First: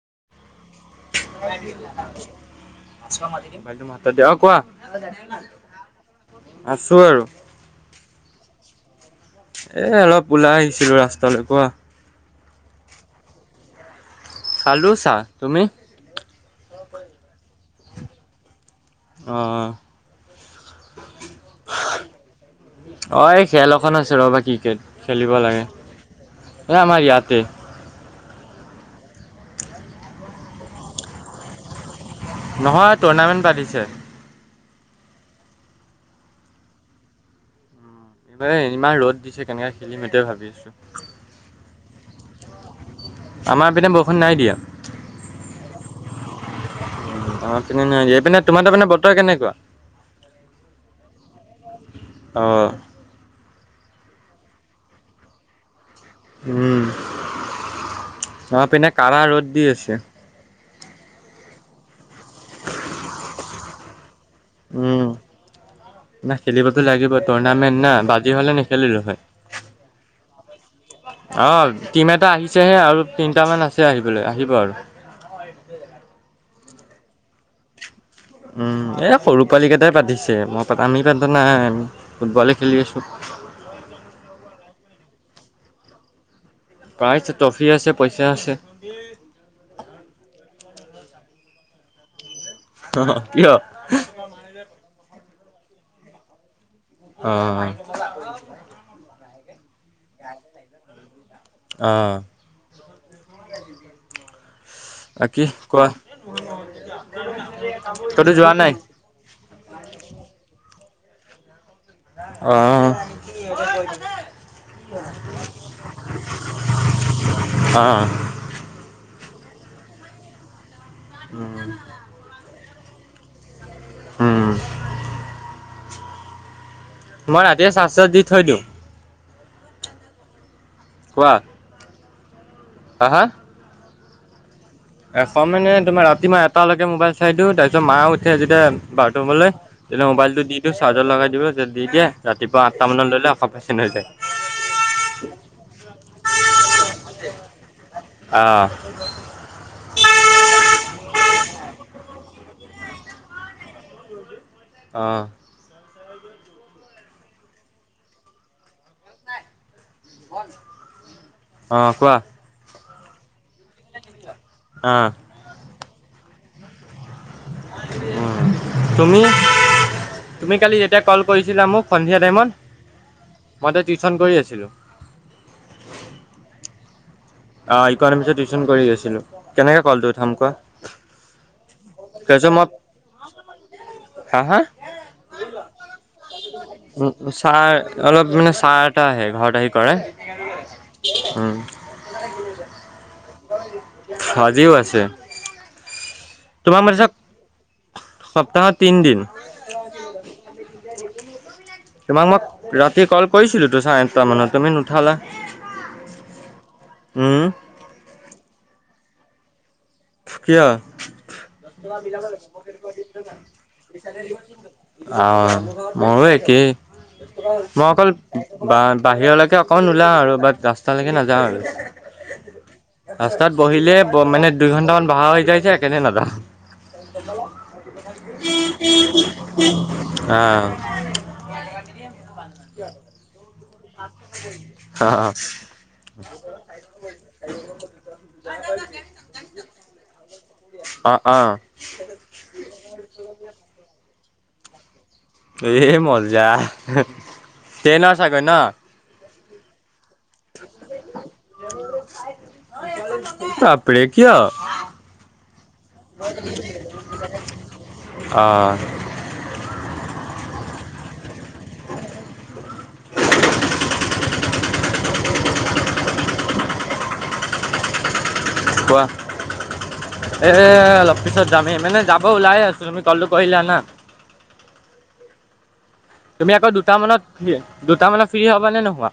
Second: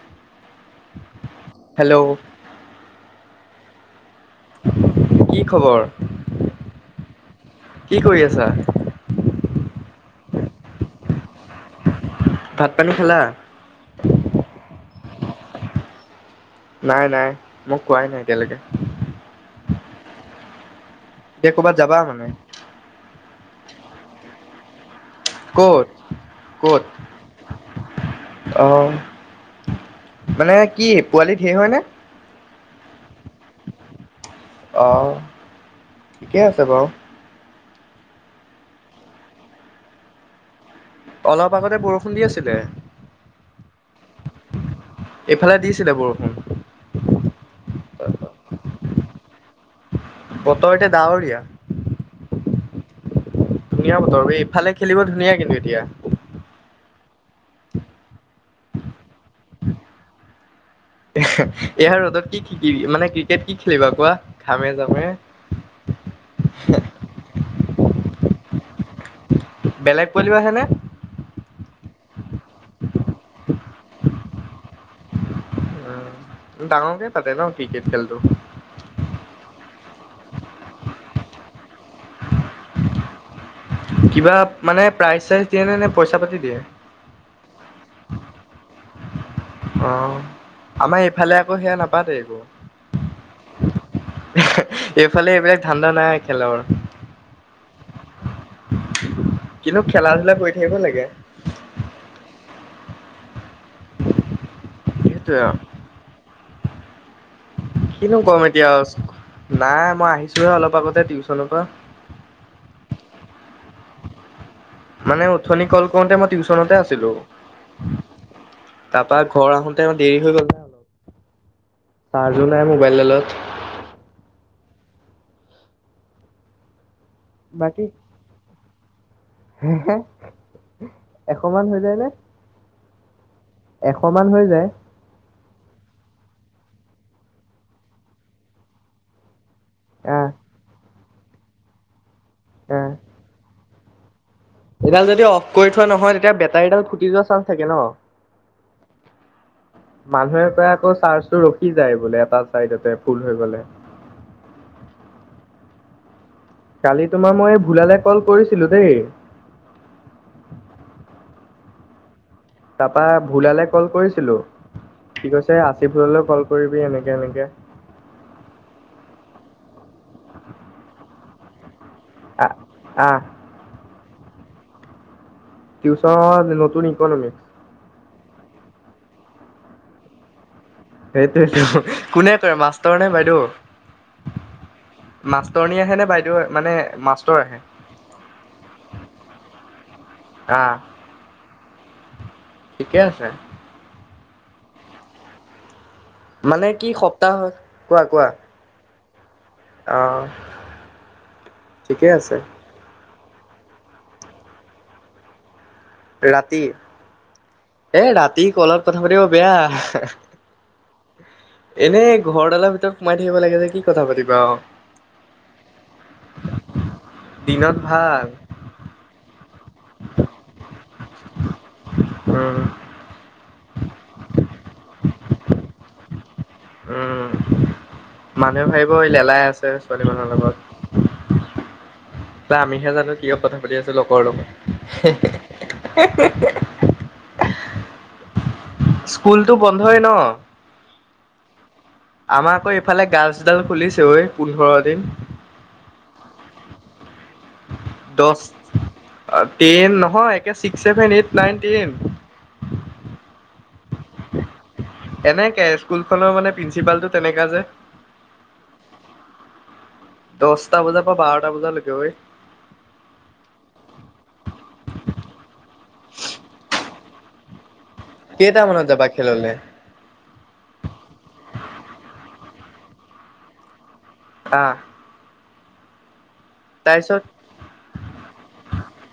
[inaudible] Hello দিয়া কোৱা কি খবৰ আছো আৰু কি কৰি আছা এহ অলপ ওলাই আহিছিলো ৰাস্তালৈ কোৱা। ভাত পানী খালা? খালো চাহ তুমি? নাই-নাই মোক কোৱাই নাই এতিয়ালৈকে। অ', এতিয়া কবাত যাবা মানে? অ', এই খেল এখন আছে ৰ'বা ক্ৰিকেট খেলিব লাগে ক'ত এহ আমাৰ ইয়াতে অ', মানে কি পোৱালি ধেৰ হয়নে নহয় টুৰ্ণামেণ্ট পাতিছে। অ', ঠিকে আছে বাৰু। এইবাৰ ইমান ৰ'দ দিছে, কেনেকে খেলিম সেইটোৱে ভাবি আছোঁ। অলপ আগতে বৰষুণ দি আছিলে। আমাৰ পিনে বৰষুণ‌ এইফালে দিছিলে বৰষুণ। অ', পিনে এইপিনে তোমাৰ তাৰ মানে বতৰ কেনেকুৱা? বতৰ এতিয়া ডাৱৰীয়াা। অ ধুনীয়া বতৰ এই ইফালে খেলিব ধুনীয়া কিন্তু এতিয়া। উম', অ', পিনে কা ৰ'দ দি আছে। এয়া ৰ'দত কি শিকিবি মানে ক্ৰিকেট কি খেলিবা কোৱা। ঘামে জামে উম না খেলিবতো লাগিব টুৰ্ণামেন্ট না বাজি হলে নেখেলিলো হয়। বেলেগ পোৱালি আহেনে? অ টিম এটা আহিছেহে আৰু তিনিটামান আছে আহিবলৈ আহিব আৰু ডাঙৰে তাতে ন ক্ৰিকেট খেলটো। এই সৰু পোৱালীকেইটাই পা্তিছে মই পাতো আমি পানা নাইি ফুটবলে খেলি আছোঁ। কিবা মানে প্ৰাইজ চাইজ দিয়ে নে নে পইচা পাতি দিয়ে? কাইছে ট্ৰফি আছে পইচা আছে। অ', আমাৰ ইফালে আকৌ সেয়া নাপাতে একো। অ', কিয়? ঠাণ্ডা নাই খেলৰ। অ। কিন্তু খেলা ধূলা কৰি থাকিব লাগে। আ সেইটোৱে কি আৰু কোৱা। কিনো ক'তো কম যোৱা এতিয়া নাই? আওচ। নাই মই আহিছোহে অলপ আগতে টিউচন পা। অ'। মানে উথনি কল কৰোতে মই টিউচনতে আছিলোঁ। অ', তাপা ঘৰ আহোতে দেৰি হৈ গ'লনা অলপ। উ। চাৰ্জো নাই মোবাইল ল-লত। উ। মই ৰাতিয়ে বাকী চা-চাচ দি থৈ দিওঁ। কোৱা এশ মান হৈ যায়নে? হা হা? এশ মান হৈ যায়। এখন মানে তোমাৰ ৰাতি মই এটালৈকে মোবাইল চাই দিওঁ, তাপিছত মা উঠে যেতিয়া বাটোমলৈ তেতিয়া আহ মোবাইলটো দি দিওঁ চাৰ্জত লগাই দিব, দি দিয়ে ৰাতিপুৱা আঠটা মানত লওঁ, এশ পাৰ্চেণ্ট হৈ যায়। এডাল যদি অফ কৰি থোৱা নহয় তেতিয়া বেটাৰীডাল ফুটি যোৱা চান্স থাকে ন? অহ। মানুহে কই আকৌ চাৰ্চটো ৰখি যায় বোলে এটা চাইডতে ফুল হৈ গ'লে। অ'। কালি তোমাৰ মই এ ভুলালে কল কৰিছিলো দেই। অ' কোৱা। তাৰপা ভুলালে কল কৰিছিলো অ'। সি কৈছে আছিফুললৈ কল কৰিবি এনেকে এনেকে। উম তুমি, তুমি কালি যেতিয়া কল কইছিলা মোক সন্ধিয়া টাইমত, আহ আহ মই তে টিউচন কৰি আছিলোঁ। টিউচন নতুন ইকনমি। অ' ইকনমিক্সৰ টিউচন কৰি আছিলোঁ। কেনেকে ক'লটো উঠাম কোৱা। সেইটোৱেটো কোনে তাৰপিছত কৰে মই মাষ্টৰ নে বাইদৰ? হা হা? নে বাইদেউ মানে উ, উ মাষ্টৰ আহে? চাৰ, অলপ মানে চাৰ এটা আহে ঘৰত আহি কৰে। আ। উম। আছে। আজিও আছে। মানে তোমাক কি মাতিছে সপ্তাহ হয়। কোৱা কোৱা? সপ্তাহত তিনদিন। অ ঠিকে তোমাক আছে। মই ৰাতি ক'ল কৰিছিলো তো চাই আঠটা মানত তুমি নুঠালা। ৰাতি উম এ ৰাতি কলত কথা পাতিব বেয়া উফ কিও এনেই ঘৰডালৰ ভিতৰত সোমাই থাকিব লাগে যে কি কথা পাতিবা আও অ মোৰ মই দিনত অকল ভাল বাহিৰলৈকে অ কন ওলাও আৰু বাট ৰাস্তালৈকে নাযাওঁ আৰু উম ৰাস্তাত বহিলে মানে দুই ঘণ্টামান বহা হৈ যাইযে সেইকানে নাযাওঁ উম মানুহে ভাবিব আহ ত আমিহে জানো কিয় কথা চলি আছে লগৰ লগত হেহে অ', অ', হে স্কুলটো বন্ধই ন অ অ আমাৰ আকৌ এইফালে গাৰ্লছডাল খুলিছে ঐ পোন্ধৰ দিন এ মজ্জা তেনৰ চাগে ন টেইন নহয় একে six seven eight nine ten [unintelligible] এ কিয় এনেকে স্কুল খনৰ মানে প্ৰিন্ঞ্চিপাল টো তেনেকা যে অ', দশটা বজাৰ পৰা বাৰটা বজা লৈকে অই [inaudible] কোৱা যাবা খেললে এ অলপ পিছত যামেই মানে যাব ওলাই আছো তুমি কলটো কৰিলা না আহ তুমি আকৌ দুটা মানত তাৰপিছত দুটা মানত ফ্ৰী হবা নে নোহোৱা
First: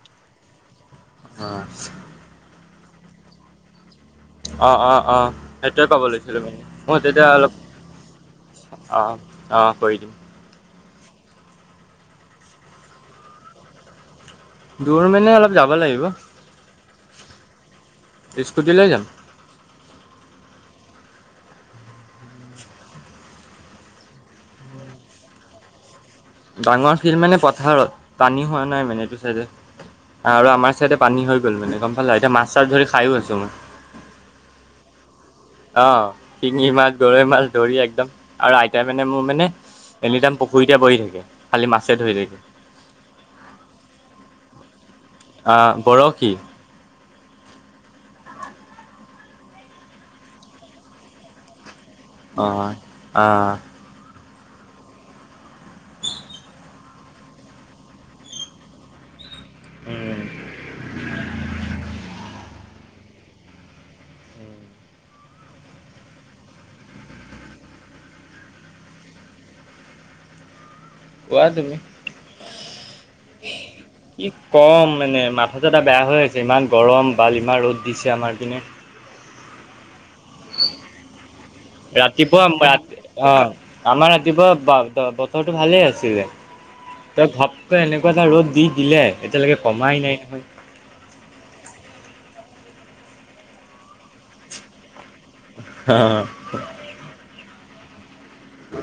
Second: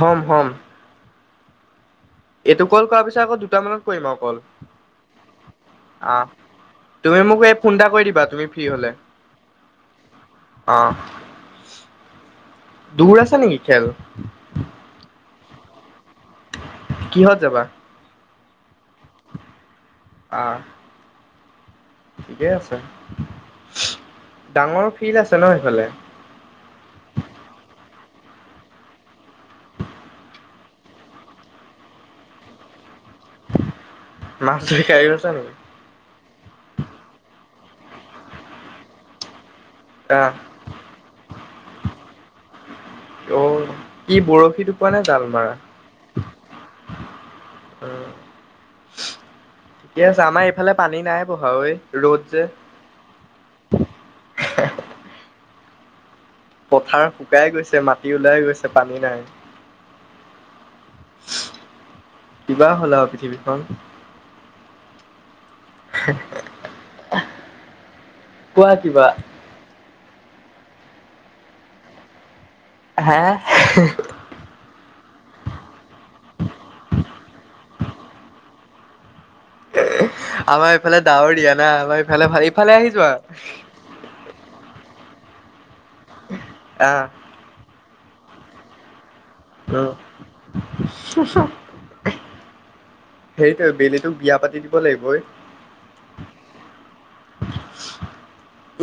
হম হম অ এইটো কল কৰাৰ পিছত আকৌ দুটা মানত কৰিব কল। অ', অ', অ', সেইটোৱে ক'ব লৈছিলো মানে আহ তুমি মোক এই ফোন এটা কৰি দিবা তুমি ফ্ৰী হলে অঁ অঁ কৰি দিম আহ দূৰ আছে নেকি খেল দূৰ মানে অলপ যাব লাগিব কিহত যাবা? স্কুটি লৈ যাম। আহ ঠিকেই আছে, ডাঙৰ ফিল্ড আছে ন সফালে? ডাঙৰ ফিল্ড মানে পথাৰত পানী হোৱা নাই মানে এইটো চাইডে আৰু আমাৰ চাইডে পানী হৈ গ'ল মানে গম পালা এতিয়া মাছ -চাছ ধৰি খাইো আছো মই মাছ ধৰি খাই ও অ শিঙি মাছ, গৰৈ মাছ, ধৰি একদম আৰু আইতাই মানে মোৰ মানে এনি আহ, টাইম পুখুৰীতে বহি থাকে, খালি মাছে ধৰি থাকে। অ কি বৰশীটো অ বৰশী উ ঠিকে আছে আমাৰ এইফালে পানী নাই বহা ঐ ৰ'দ অ যে। আহ আহ আহ [unintelligible] পথাৰ শুকাই গৈছে, মাটি ওলাই গৈছে পানী নাই। উম্ কিবা হ'ল আৰু পৃথিৱীখন [unintelligible] কোৱা কিবা কোৱা তুমি হা কি কম মানে মাথাটো এটা বেয়া হৈ আছে ইমান গৰম বাল ইমান ৰ'দ দিছে আমাৰ পিনে আমাৰ এইফালে ডাৱৰীয়া না আমাৰ এইফালে ভাল, ৰাতিপুৱা এইফালে পোৱা আহি যোৱা। অ, আমাৰ ৰাতিপুৱা ৰটো ভালে আছিলে আহ, তই ভপকৈ এনেকুৱা এটা ৰ'দ দি দিলে এতিয়ালৈকে কমাই নাই অহ', সেইটো বেলিতোক বিয়া পাতি দিব লাগিবই হ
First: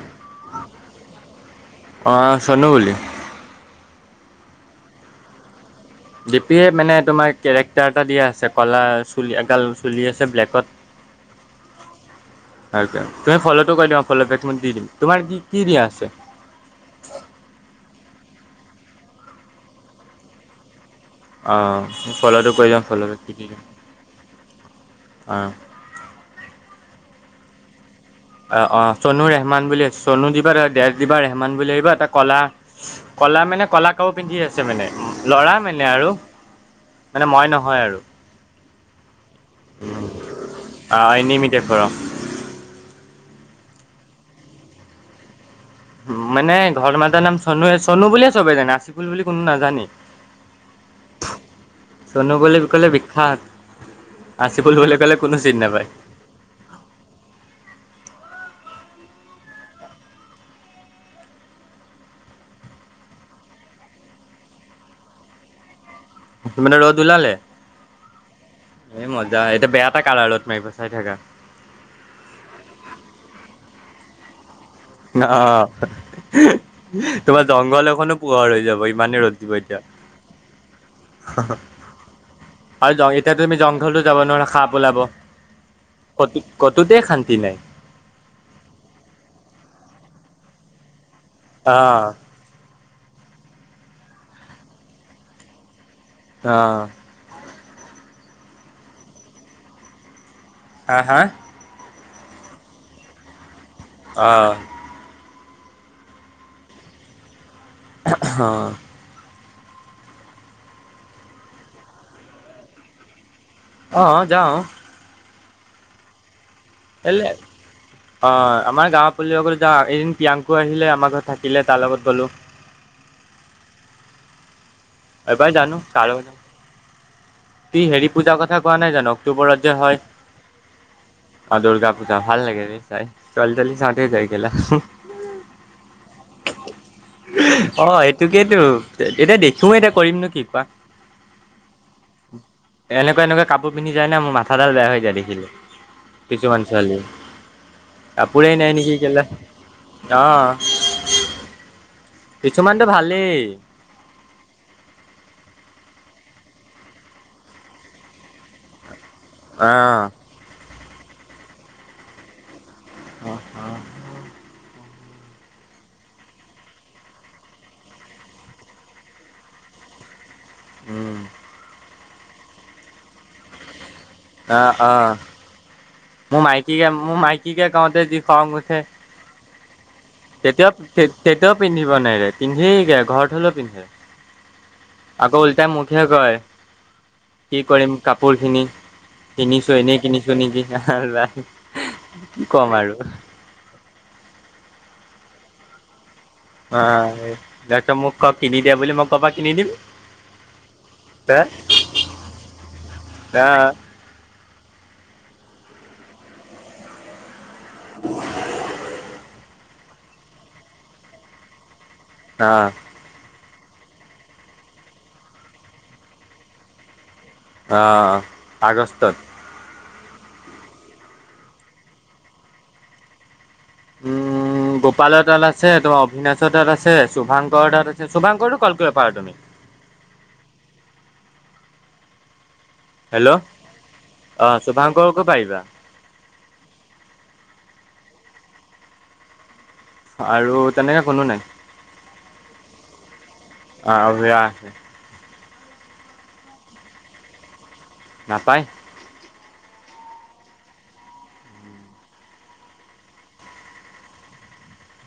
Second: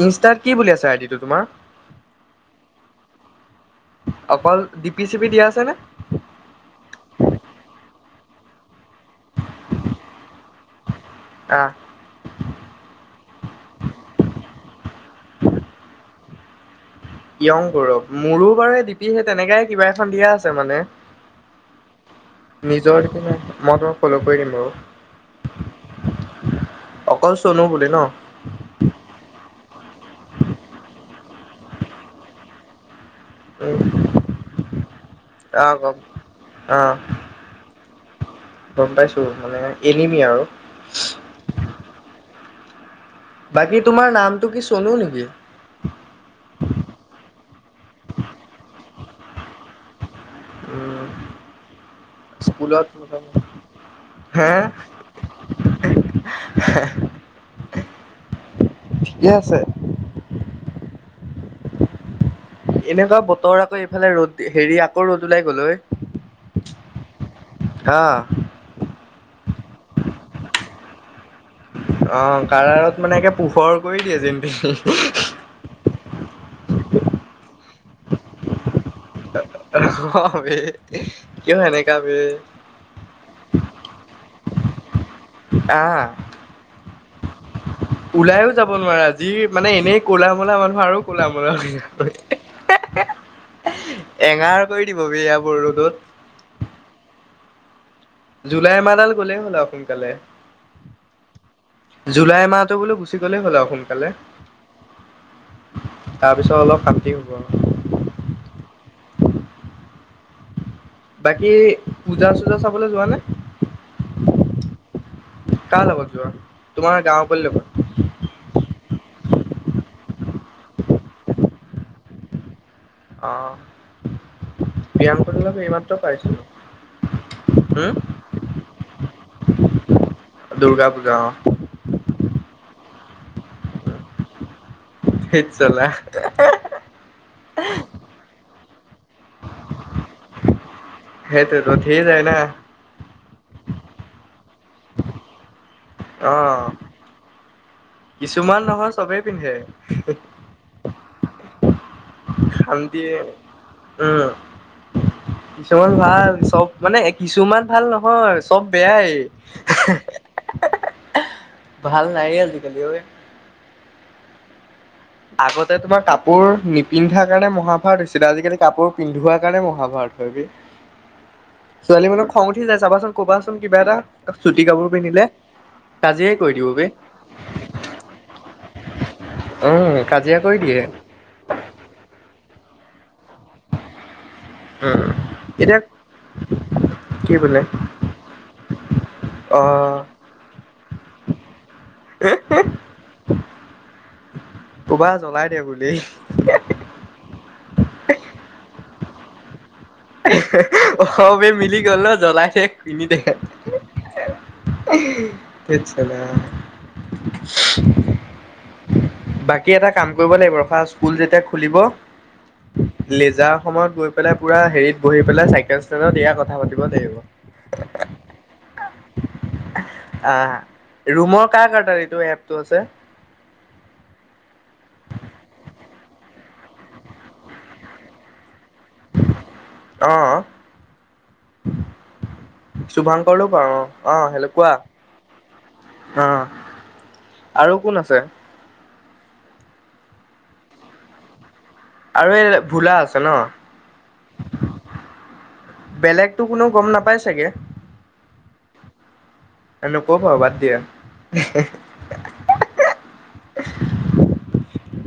ইনষ্টাত কি বুলি আছে আইডটো তোমাৰ অ চনু বুলি অকল ডি পি চি পি দিয়া আছে নে? ডিপিয়ে মানে তোমাৰ কেৰেক্টাৰ এটা দিয়া আছে কলা চুলি এগাল চুলি আছে ব্লেকত আহ [inaudible] তুমি ফ'ল'টো কৈ দিয়া ফল' বেক ম দি দিম তোমাৰ কি কি দিয়া আছে? য়ং গৌৰৱ, মোৰো বাৰু দীপি সেই তেনেকাই কিবা এখন দিয়া আছে মানে অঁ ফল'টো কৰি দিম ফল' নিজৰ মই তোমাক ফল' কৰি দিম বাৰু অ', অকল চনু বুলি ন? অ - অ চনুৱে মান বুলি চনু দিবা দেজ দিবা ৰেহমান বুলি আহিবা এটা কলা- কলা মানে উম কলা কাপোৰ পিন্ধি আছে মানে ল'ৰা আহ মানে গম আৰু আহ মানে মই নহয় আৰু গম পাইছো মানে এলিমি আৰু অঁ এনিমি টাইপৰ বাকী তোমাৰ নামটো কি চনু নেকি? মানে ঘৰ মাত নাম চনুএ চনু বুলিয়ে চবে জানে আচিফুল বুলি কোনো নাজানে উম চনু বুলি স্কুলত কলে বিখ্যাত। হে আচিফুল বুলি ক 'লে কোনো চিন নাপায় ঠিকে আছে। এনেকুৱা বতৰ আকৌ এইফালে ৰ'দ হেৰি আকৌ ৰ'দ ওলাই গ'ল ঐ ত মানে ৰ'দ ওলালে আহ এই মজা, এতিয়া বেয়া পাই কালা ৰ'দ মাৰিব চাই থাকা। অ, কাৰা ৰ'দ মানে একে পোহৰ কৰি দিয়ে যেন পিহি অ, তোমাৰ জংঘল এখনো পোহৰ হৈ যাব ইমানেই ৰ'দ। দিব এতিয়া হয় বে, কিয় এনেকুৱা বে। আৰু এতিয়া তুমি জংঘলতো যাব নোৱাৰা সাপ ওলাব। আহ, কতো কতোতে শান্তি নাই ওলাইও যাব নোৱাৰা যি মানে এনেই ক'লা মূলা মানুহ আৰু ক'লা মূলা হৈ অ যাম। এঙাৰ কৰি দিব বি এইয়া বোৰ ৰ'দত। আহ। জুলাই মাহ ডাল গ'লে হ'ল সোনকালে। হা - হা। জুলাই মাহটো বো গুচি গ'লে হ'ল সোণ অহ ', তাৰপিছত অলপ শান্তি হ'ব আৰু। হ। বাকী পূজা চূজা চাবলৈ যোৱা নে? অহ, যাও। কাৰ লগত যোৱা? তোমাৰ গাঁৱৰ পোৱালি লগত অ, আমাৰ গাও পোৱালী বিলাকৰ লগত যাও। এদিন প্ৰিয়াংকু আহিলে আমাৰ ঘৰত থাকিলে। তাৰ লগত গ'লো। অ', প্ৰিয়াংকুৰ এই বাৰ লগত জানো এইমাত্ৰ কাৰ লগত যাও। পাইছিলোঁ তুই হম হেৰি পূজাৰ কথা কোৱা নাই জানো, অক্টোবৰত যে হয়? দুৰ্গা পূজা অ, দুৰ্গা পূজা ভাল লাগে দে চাই। ছোৱালী টোৱালি চাওতেই যায় কেলা। ধেত চালা অ, সেইটোকেটো। এতিয়া দেখিও এতিয়া কৰিম নো কি কোৱা। সেইটোতো ধেৰ যায় না এনেকুৱা এনেকুৱা কাপোৰ কাপোৰ পিন্ধি যায় না মোৰ মাথাডাল বেয়া হৈ যায় দেখিলে, অ কিছুমান ছোৱালীয়ে। কাপোৰ এ কিছুমান নাই নহয় নেকি চবেই কেলা। পিন্ধে অ কিছুমানতো শান্তিয়ে ভালেই উম। কিছুমান ভাল চব মানে কিছুমান ভাল নহয়, চব বেয়াই। আহ। ভাল নাইয়েই। আজি অ, অ। আগতে তোমাৰ কাপোৰ নিপিন্ধাৰ কাৰণে মহাভাৰত হৈছিলে, আজিকালি কাপোৰ পিন্ধোৱাৰ কাৰণে মহাভাৰত হয় গে। উম। ছোৱালী মানুহৰ খং উঠি যায়। চাবাচোন ক'বাচোন কিবা এটা অ চুটি কাপোৰ অ পিন্ধিলে। কাজিয়াই মোৰ কৰি দিব বে মাইকীকে, মোৰ মাইকীকে কওঁতে যি খং উঠে। উম কাজিয়া কৰি তেতিয়াও, দিয়ে তেতিয়াও পিন্ধিব নেৰে। পিন্ধেই ঘৰত হলেও পিন্ধে। উম আকৌ উলটাই এতিয়া মোক হে কয় কি কৰিম কাপোৰ খিনি, অ কিনিছো এনেই কিনিছো নেকি। আল বাল কি কম আৰু ক'বা জ্বলাই দে বুলি। অ, তাৰপিছত মোক ক'ব কিনি দে বুলি, মই ক'ৰপৰা কিনি দিম? অ', সবে মিলি গ'ল ন জ্বলাই দে, কিনি দে। ধেৎ চালা বাকী এটা কাম কৰিব লাগিব। ফাষ্ট স্কুল যেতিয়া খুলিব অ', লেজাৰ সময়ত গৈ পেলাই পুৰা হেৰিত বহি পেলাই চাইকেল ষ্টেডত এ কথা পাতিব লাগিব। অ, আগষ্টত। আহ, ৰুমৰ কাৰ কাৰ তাত এইটো এপটো আছে? উম', গোপালৰ দাল আছে, তোমাৰ অভিনাচৰ তাত আছে শুভাংকৰ তাত আছে, শুভাংকৰটো কল কৰিব পাৰা তুমি। অ হেল্ল' শুভাংকৰটো পা [unintelligible] ৰো অ', অ', হেল্ল' শুভাংকৰকো পাৰিবা কোৱা। অ', আৰু কোন আছে? আৰু তেনেকে কোনো নাই। আৰু এই ভোলা আছে ন। অ বেলেগতো কোনো গম নাপাই চাগে। নাপায়। এ', নকউ আৰু বাদ দিয়া।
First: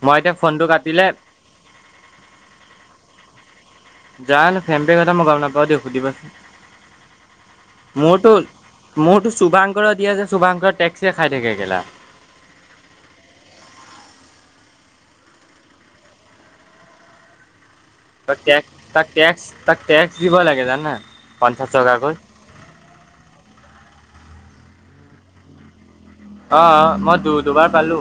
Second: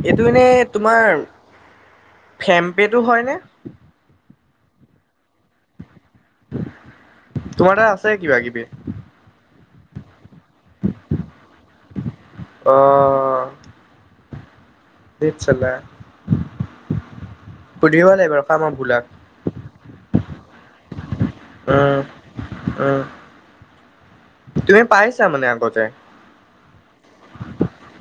মই এইটো এতিয়া এনে ফোনটো কাটিলে তোমাৰ ফেম্পেটো হয় নে? যানো ফেম্পে কথা মই গম নাপাওঁ হয় দিয়ক সুধিবাচোন, তোমাৰ তাত আছে মোৰতো কিবা কিবি মোৰতো চুভাং দিয়ে শুভাংশ টেক্স খাই থাকে অ', ধেত চালা। সুধিব লাগিব তাক ৰখা টেক্স, মই ভোলাক তাক টেক্স, তাক টেক্স দিব লাগে জানা পঞ্চাশ উম টকাকৈ। উম', তুমি পাইছা মনে আগতে। অ', মই দু দুবাৰ পালো।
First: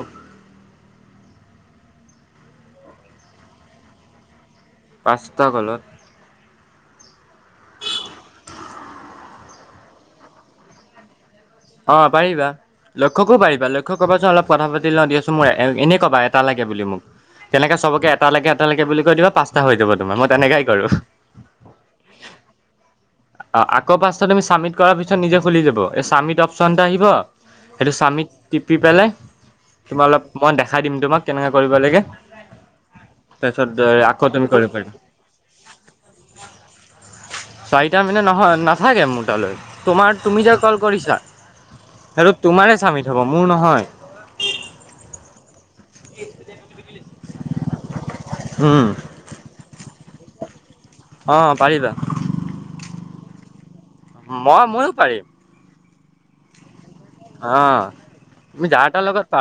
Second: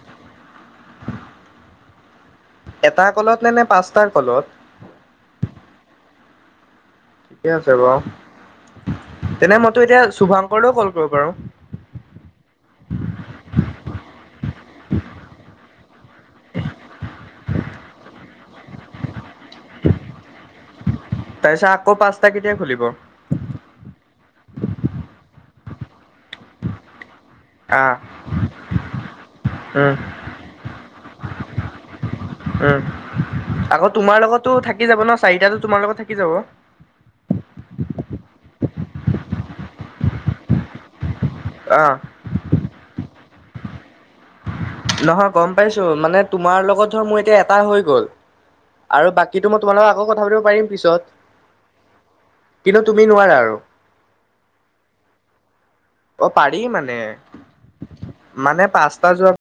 এটা কলত নে নে পাঁচটাৰ কলত। পাঁচটা কলত। ঠিকে আছে বাৰু, তেনে মইতো এতিয়া শুভাংকৰলৈও কল কৰিব পাৰোঁ। অ', পাৰিবা লক্ষ্যকো পাৰিবা। লক্ষক কবা চোন অলপ কথা পাতি লও দিয়াছোন মোৰ এনে কবা এটা লাগে বুলি মোক। তেনেকে চবকে এটা লগে এটা লগে বুলি কৈ দিবা পাঁচটা হৈ যাব তোমাৰ মই তেনেকাই কৰো। তাপিছত আকৌ পাঁচটা কেতিয়া খুলিব? চামিট কৰাৰ পিছত নিজে খুলি যাব। এই চামিট অপশ্যন এটা আহিব। হেটো আহ চামিক টিপি পেলাই উম কিবা অলপ মই দেখাই দিম তোমাক কেনেকে কৰিব লাগে। উম তাৰপিছত আকৌ তোমাৰ তুমি লগতো কৰিব থাকি পাৰিবা। যাব ন, চাৰিটাতো তোমাৰ লগত থাকি যাব। চাৰিটা মানে নহয়। নাথাকে মোৰ তালৈ তোমাৰ, তুমি যে ক'ল কৰিছা, সেতো তোমাৰে চামি হ'ব, মোৰ নহয়। নহয় গম পাইছোঁ মানে তোমাৰ লগত ধৰ মোৰ এতিয়া এটা হৈ গ'ল। উম, আৰু বাকীতো মই তোমালগ আকৌ কথা পাতিব পাৰিম। পিছত অ' পাৰিবা। কিন্তু তুমি নোৱাৰা আৰু। মই, ময়ো পাৰিম। অ' পাৰি মানে, অ'। তুমি মানে যাৰ তাৰ পাঁচটা লগত যোৱা